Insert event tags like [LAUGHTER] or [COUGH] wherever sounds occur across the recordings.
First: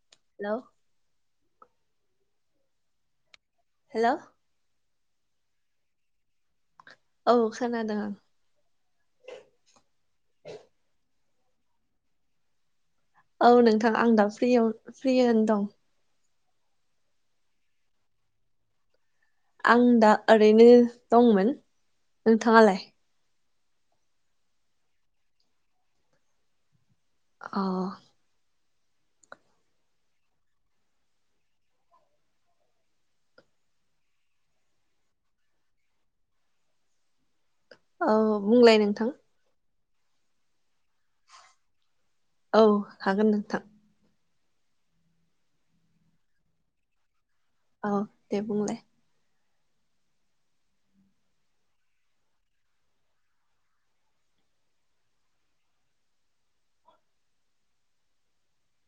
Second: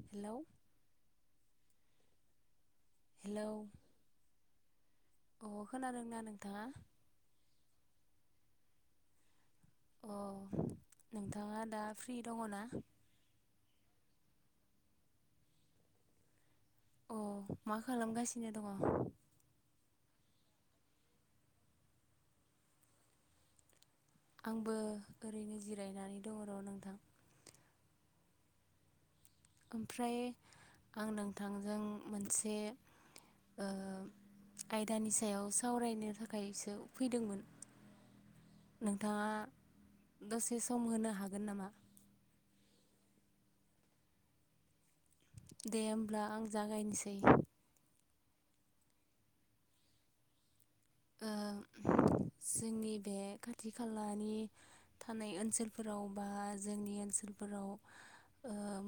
Hello hello hello अ खोनादोंना नोंथाङा औ खानादों अ नोंथाङा दा फ्रि दङ ना औ नोंथां आं दा फ्रि फ्रि आनो दं अ मा खालामगासिनो दङ आं दा ओरैनो दंमोन नोंथाङालाय आंबो ओरैनो जिरायनानै दङ र' नोंथां अ ओमफ्राय आं नोंथांजों मोनसे आयदानि सायाव सावरायनो थाखायसो फैदोंमोन औ बुंलाय नोंथां नोंथाङा दसे सम होनो हागोन नामा औ हागोन नोंथां दे होमब्ला आं जागायनोसै औ दे बुंलाय जोंनि बे खाथि खालानि थानाय ओनसोलफोराव बा जोंनि ओनसोलफोराव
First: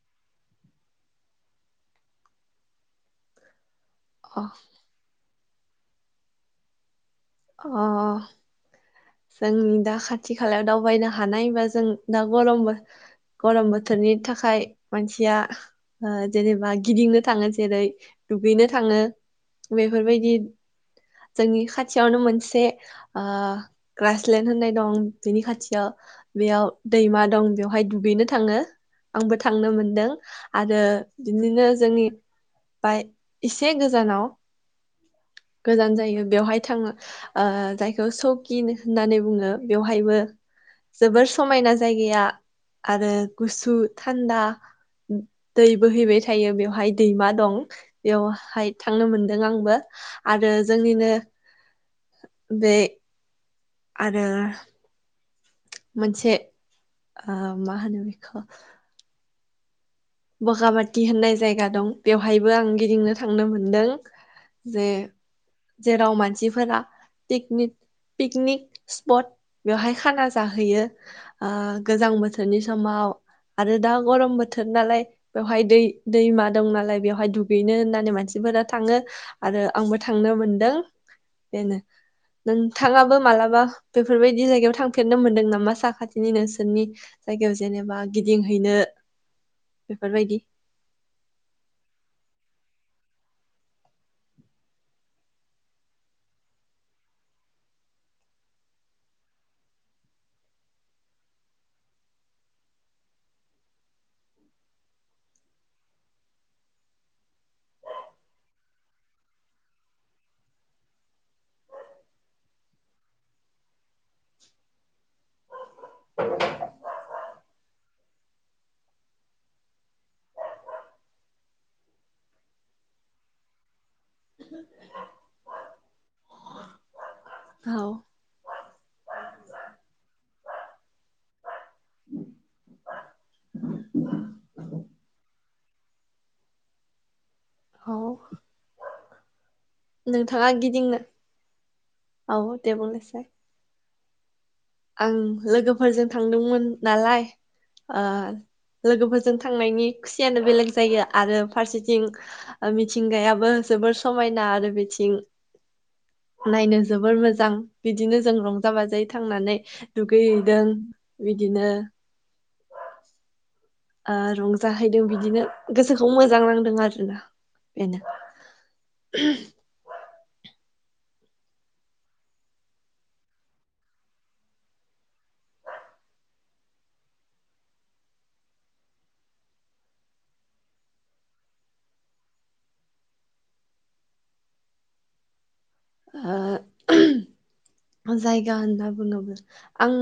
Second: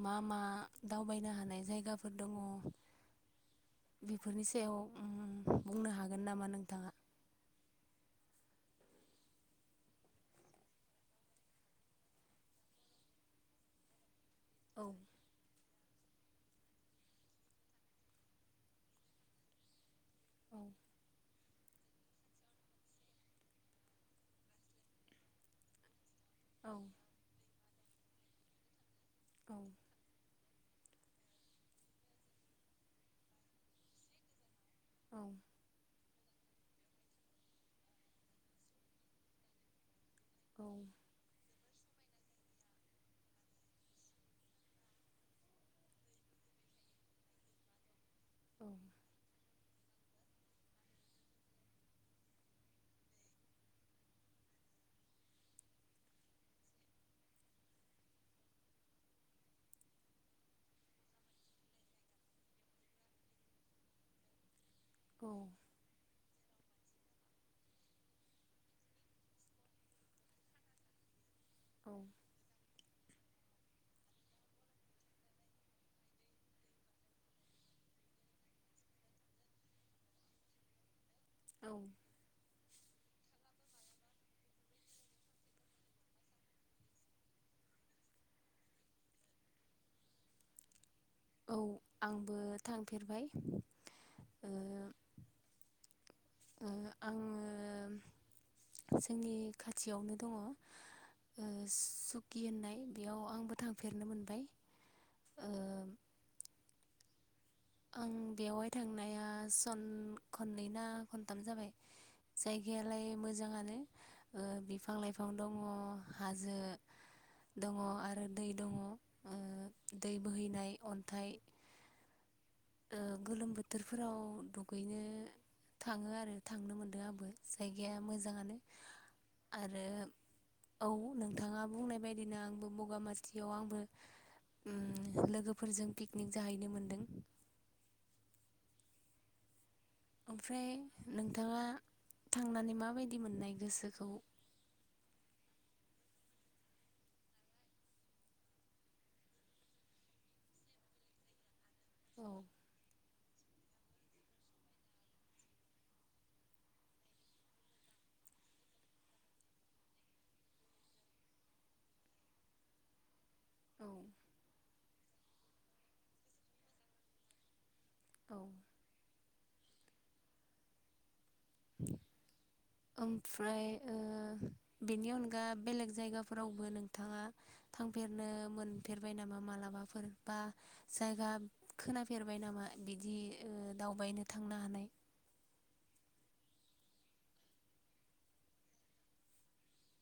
मा मा दावबायनो हानाय जायगाफोर दङ बेफोरनि अ सायाव बुंनो हागोन नामा नोंथाङा अ जोंनि दा खाथि खालायाव दावबायनो हानाय बा जों दा गरम गरम बोथोरनि थाखाय खाइ औ मानसिया जेनेबा गिदिंनो थाङो जेरै दुगैनो थाङो बे बेफोरबायदि औ जोंनि खाथियावनो मोनसे ओ ग्रासलेणड होननाय दं बिनि खाथियाव बेयाव औ दैमा दं बेयाव बहाय दुगैनो थाङो आंबो औ थांनो मोनदों आरो बिदिनो जोंनि बाय एसे गोजानाव औ गोजान जायो बेवहाय थाङो ओ जायखौ सकिन होननानै बुङो बेवहायबो औ जोबोर समायना जायगाया आरो गुसु थान्दा दै बोहैबाय थायो बेवहाय दैमा दं बेवहाय औ थांनो मोनदों आंबो आरो जोंनिनो बे आरो मोनसे आ मा हानो बिखौ बगाबाथि होननाय जायगा दं बेवहायबो आं गिदिंनो थांनो मोनदों जे औ जेराव मान सिफोरानि पिकनिक पिकनिक स्पट बेवहाय खाना जाहैयो ओ गोजां बोथोरनि समाव आरो दा गरम बोथोर नालाय बेवहाय दै दैमा दं नालाय बेवहाय दुगैनो होननानै मानसिफोरा थाङो आरो आंबो थांनो मोनदों औ बेनो नोंथाङाबो मालाबा बेफोरबायदि जायगायाव थांफेरनो मोनदों नामा साखाथिनि नोंसोरनि जायगायाव जेनेबा गिदिंहैनो बेफोरबायदि औ आंबो थांफेरबाय ओ ओ आङो जोंनि खाथियावनो दङ ओ सुकि होननाय बेयाव आंबो थांफेरनो मोनबाय ओ आं बेवहाय थांनाया सन खननै ना खनथाम जाबाय जायगायालाय मोजाङानो ओ बिफां लाइफां दङ हाजो दङ आरो दै दङ ओ दै बोहैनाय अनथाइ ओ गोलोम बोथोर फोराव दुगैनो थाङो आरो थांनो मोनदों आंबो औ जायगाया मोजाङानो आरो औ नोंथाङा बुंनाय बायदिनो आंबो बगामाथियाव आंबो उ लोगोफोरजों पिकनिक जाहैनो मोनदों औ नोंथाङा ओमफ्राय गिदिंनो नोंथाङा औ दे थांनानै माबायदि बुंनोसै मोननाय गोसोखौ आं लोगोफोरजों थांदोंमोन नालाय ओ लोगोफोरजों थांनायनि खुसियानो बेलेग जायो आरो फारसेथिं औ ओ मि थिंगायाबो जोबोर समायना आरो बिथिं नायनो जोबोर मोजां बिदिनो जों रंजा बाजायै थांनानै दुगैहैदों बिदिनो औ ओ रंजाहैदों बिदिनो गोसोखौ मोजां नांदों आरोना बेनो औ [UNINTELLIGIBLE] ओमफ्राय ओ बेनि अनगा बेलेग जायगाफोरावबो नोंथाङा थांफेरनो मोनफेरबाय नामा मालाबाफोर बा जायगा खोनाफेरबाय नामा बिदि ओ दावबायनो थांनो हानाय ओ जायगा होनना बुङोब्ला आं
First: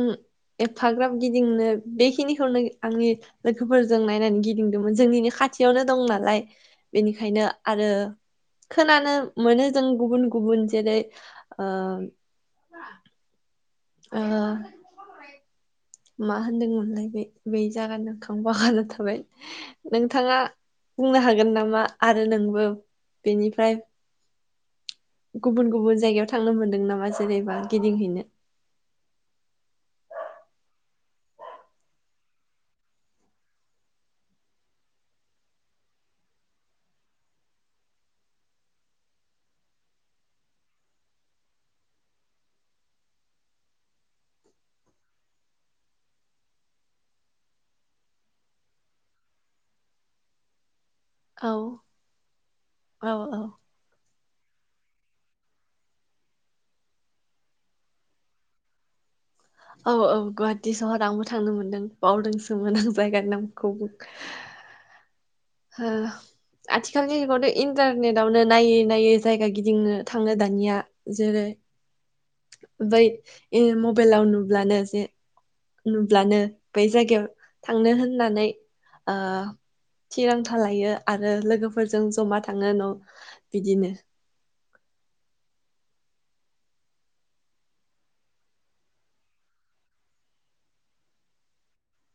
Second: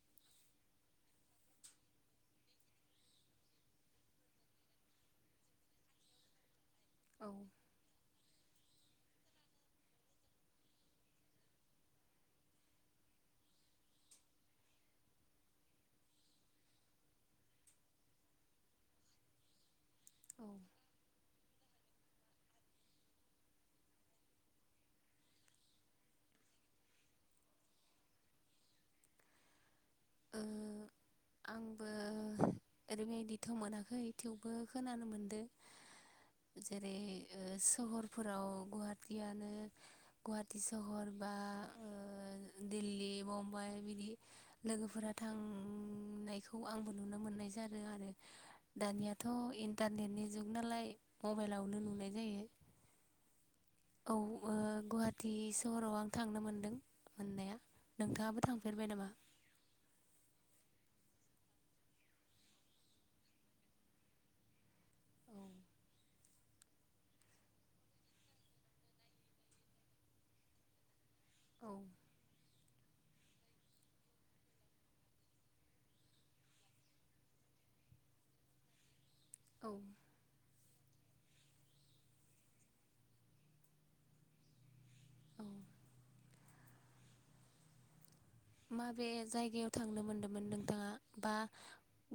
एफाग्राब गिदिंनो बेखिनिखौनो आंनि लोगोफोरजों नायनानै गिदिंदोंमोन जोंनिनो खाथियावनो दं नालाय औ बेनिखायनो आरो खोनानो मोनो जों गुबुन गुबुन जेरै ओ ओ मा होनदोंमोनलाय बे बै जागानि नामखो आं बावगारना थाबाय नोंथाङा औ बुंनो हागोन नामा मा आरो नोंबो बेनिफ्राय गुबुन गुबुन जायगायाव थांनो मोनदों नामा जेरैबा गिदिंहैनो ओ आंबो ओरैबायदिथ' मोनाखै थेवबो खोनानो मोनदों जेरै ओ सहरफोराव गुवाहाटियानो गुवाहाटि सहर बा ओ दिल्ली मम्बाइ बिदि लोगोफोरा थां नायखौ आंबो नुनो मोननाय जादों आरो दानियाथ' इन्टारनेटनि जुग नालाय औ मबाइलावनो नुनाय जायो औ औ औ ओ गुवाहाटि सहराव आं थांनो मोनदों मोननाया नोंथाङाबो थांफेरबाय नामा औ औ गुवाहाटि सहर आंबो थांनो मोनदों बावदोंसोमोन आं जायगानि नामखौ औ ओ आथिखालनि जुगावथ' इन्टारनेटावनो नायै नायै जायगा गिदिंनो थाङो दानिया जेरै औ बै ए मबेलाव नुब्लानो जे नुब्लानो बै जायगायाव थांनो होननानै आ मोनथालायो आरो लोगोफोरजों जमा थाङो न' बिदिनो औ माबे जायगायाव थांनो मोनदोंमोन नोंथाङा बा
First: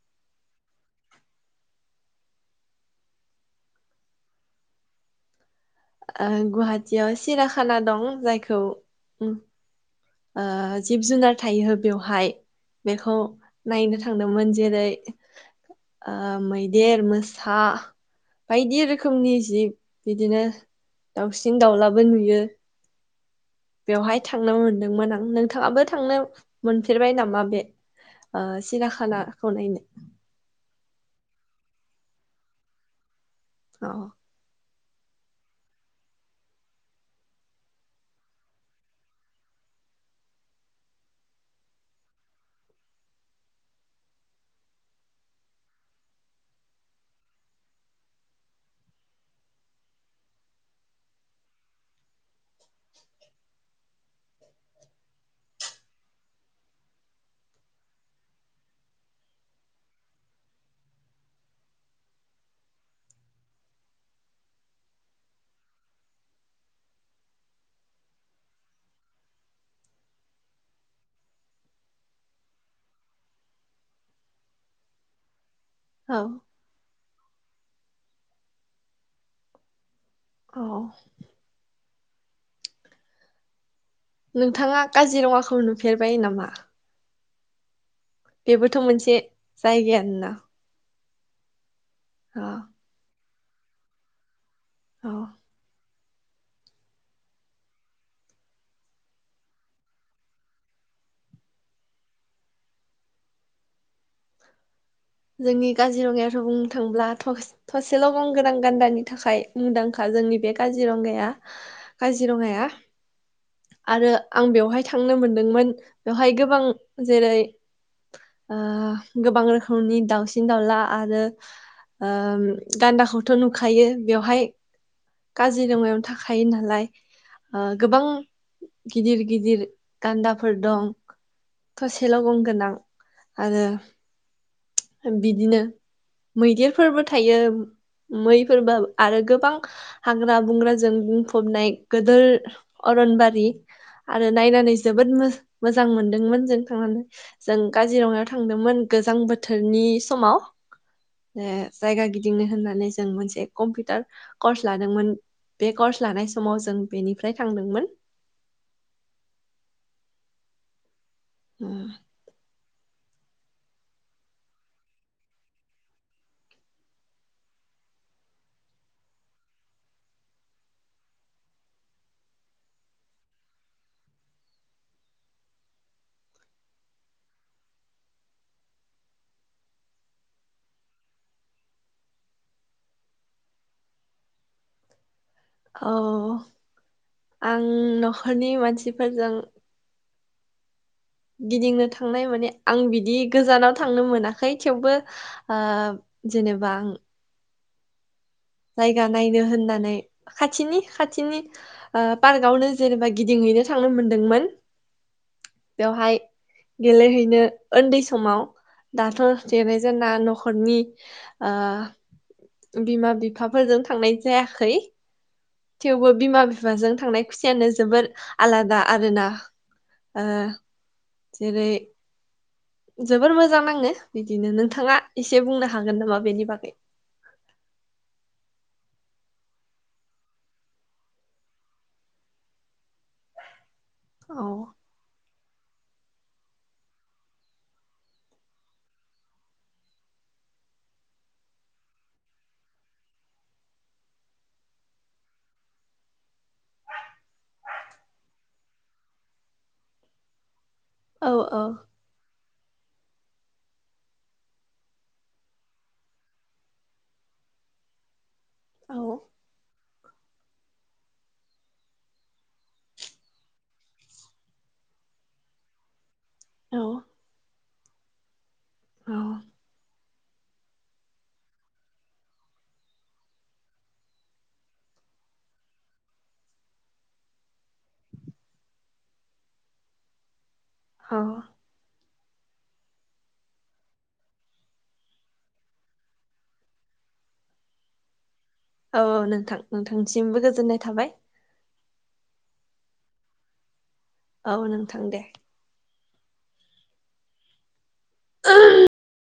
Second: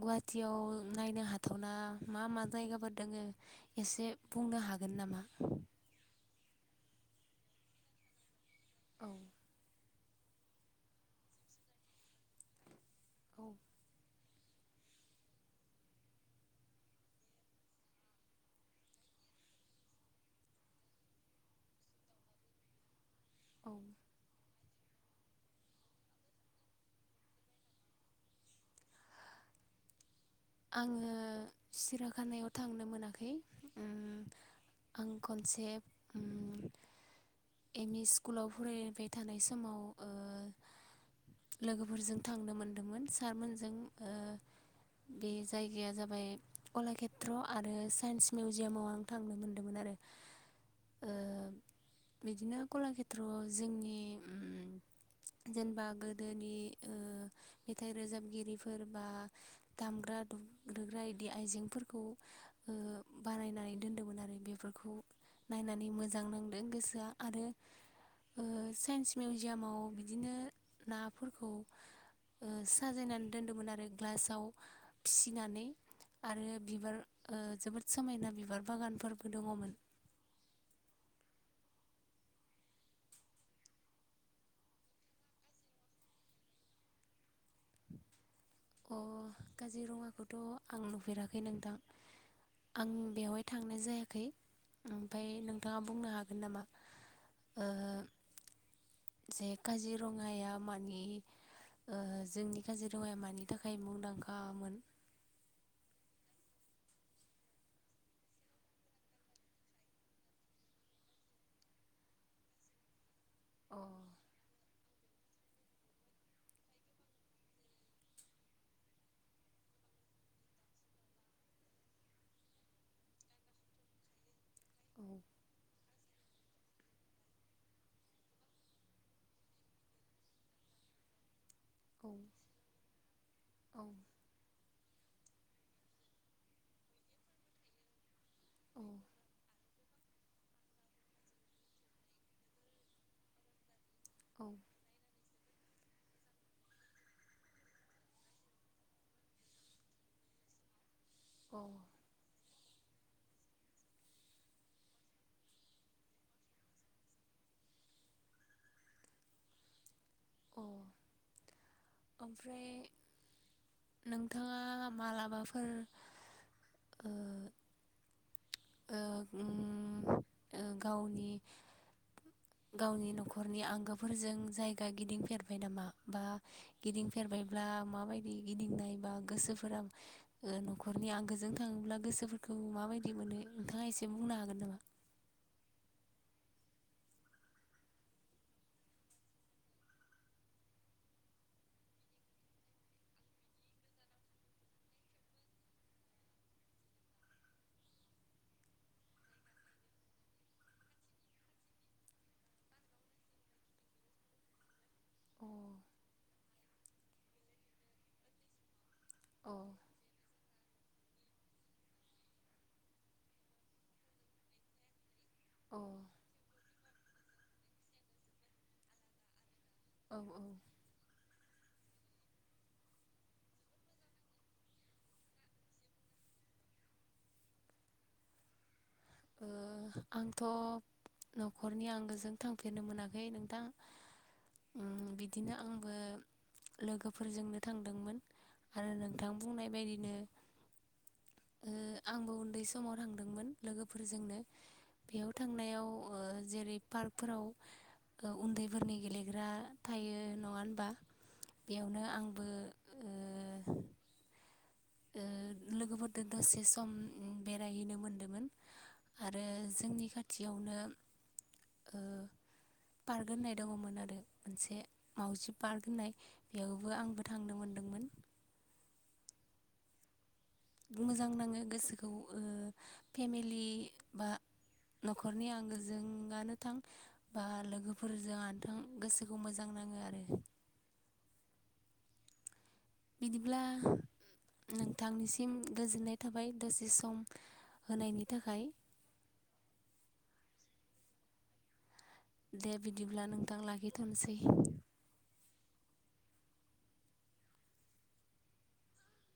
गुवाहाटियाव नायनो हाथावना मा मा जायगाफोर दोङो एसे बुंनो हागोन नामा ओ गुवाहाटियाव सिराखाना दं जायखौ औ ओम ओ जिब जुनार थायहो बेवहाय बेखौ औ नायनो थांदोंमोन जेरै मैदेर मोसा बायदि रोखोमनि जिब बिदिनो दाउसिन दाउलाबो नुयो औ बेवहाय थांनो मोनदोंमोन आं नोंथाङाबो थांनो मोनफेरबाय नामा बे ओ सिराखानाखौ नायनो आङो सिराखानायाव थांनो मोनाखै औ उम आं खनसे ओम एम इ स्कुलाव फरायबाय थानाय समाव ओ लोगोफोरजों थांनो मोनदोंमोन सारमोनजों बे जायगाया जाबाय कलाकेत्र आरो साइन्स मिउजियामाव आं थांनो मोनदोंमोन आरो ओ बिदिनो कलाकेत्रआव जोंनि जेनेबा गोदोनि मेथाइ रोजाबगिरिफोर बा दामग्रा दुग्रा बिदि आइजेंफोरखौ बानायनानै दोन्दोंमोन आरो बेफोरखौ नायनानै मोजां नांदों गोसोआ आरो ओ साइन्स मिउजियामाव बिदिनो नाफोरखौ साजायनानै दोनदोंमोन आरो ग्लासाव फिसिनानै औ आरो बिबार ओ जोबोद समायना बिबार बागानफोरबो दङमोन औ नोंथाङा काजिरङाखौ नुफेरबाय नामा बेबोथ' अ मोनसे जायगायानोना फेराखै नोंथां औ आं बेवहाय थांनाय जायाखै औ ओमफ्राय नोंथाङा बुंनो हागोन नामा ओ जे काजिरङाया मानि ओ जोंनि काजिरङाया मानि थाखाय मुंदांखामोन जोंनि काजिरङायाथ' बुंनो थांब्ला थ' थसेल' गंगोनां गान्दानि थाखाय मुंदांखा जोंनि बे काजिरङाया काजिरङाया अ आरो आं बेवहाय थांनो मोनदोंमोन बेवहाय गोबां जेरै ओ गोबां रो खोमनि दाउसिन दाउला आरो ओ गान्दाखौथ' नुखायो बेवहाय औ काजिरङायावनो था खायो नालाय ओ गोबां गिदिर गिदिर गान्दाफोर दं औ थसेल' गंगोनां आरो बिदिनो मैदेरफोरबो थायो मैफोरबो औ आरो गोबां हाग्रा बंग्राजों बुंफबनाय गोदोर अरनबारि आरो नायनानै जोबोद मोजां मोनदोंमोन जों थांनानै जों काजिरङायाव थांदोंमोन गोजां बो थोरनि समाव ए औ औ जायगा गिदिंनो होननानै जों मोनसे कम्पिउटार कर्स लादोंमोन बे कर्स लानाय समाव जों बेनिफ्राय थांदोंमोन औ उम। ओमफ्राय नोंथाङा मालाबाफोर ओ ओ उम ओ गावनि गावनि न'खरनि आंगोफोरजों जायगा गिदिंफेरबाय नामा बा गिदिंफेरबायब्ला माबायदि गिदिंनाय बा गोसोफोरा ओ न'खरनि आंगोजों थाङोब्ला गोसोफोरखौ माबायदि मोनो नोंथाङा एसे बुंनो हागोन नामा औ आं न'खरनि मानसिफोरजों गिदिंनो थांनाय माने आं बिदि गोजानाव थांनो मोनाखै थेवबो आ जेनेबा आं जायगा नायनो होननानै खाथिनि खाथिनि ओ पार्कआवनो जेनेबा गिदिंहैनो थांनो मोनदोंमोन अ बेवहाय गेलेहैनो उन्दै समाव दाथ' अ देरनायजों ना न ख'रनि ओ बिमा बि फाफोरजों थांनाय जायाखै अ थेवबो बिमा बिफाजों थांनाय खुसियानो जोबोर आलादा आरोना औ ओ जेरै जोबोर मोजां नाङो बिदिनो नोंथाङा एसे बुंनो हागोन नामा बेनि बागै ओ आंथ' न'खरनि आंगोजों थांफेरनो मोनाखै नोंथां औ दिनो आंबो लोगोफोरजोंनो थांदोंमोन आरो नोंथां बुंनाय बायदिनो ओ आंबो उन्दै समाव थांदोंमोन लोगो फोरजोंनो बेयाव थांनायाव ओ जेरै पार्कफोराव उन्दैफोरनि गेलेग्रा थायो नङा होन बा औ औ बेयावनो आंबो ओ ओ लोगोफोरदों दसे सम बेरायहैनो मोनदोमोन औ आरो जोंनि खाथियावनो ओ पार्क होननाय दङमोन आरो मोनसे मावजि पार्क होननाय बेयावबो औ आंबो थांनोमोन औ मोजां नाङो गोसोखौ ओ फेमिलि बा न'खरनि आंगोजोंआनो थां बा लोगोफोरजों आनो थां गोसोखौ मोजां नाङो आरो ह बिदिब्ला नोंथांनिसिम गोजोननाय थाबाय दसे सम होनायनि थाखाय औ नोंथां नोंथांसिमबो गोजोननाय थाबाय दे बिदिब्ला नोंथां लाखि औ नोंथां दे [UNINTELLIGIBLE]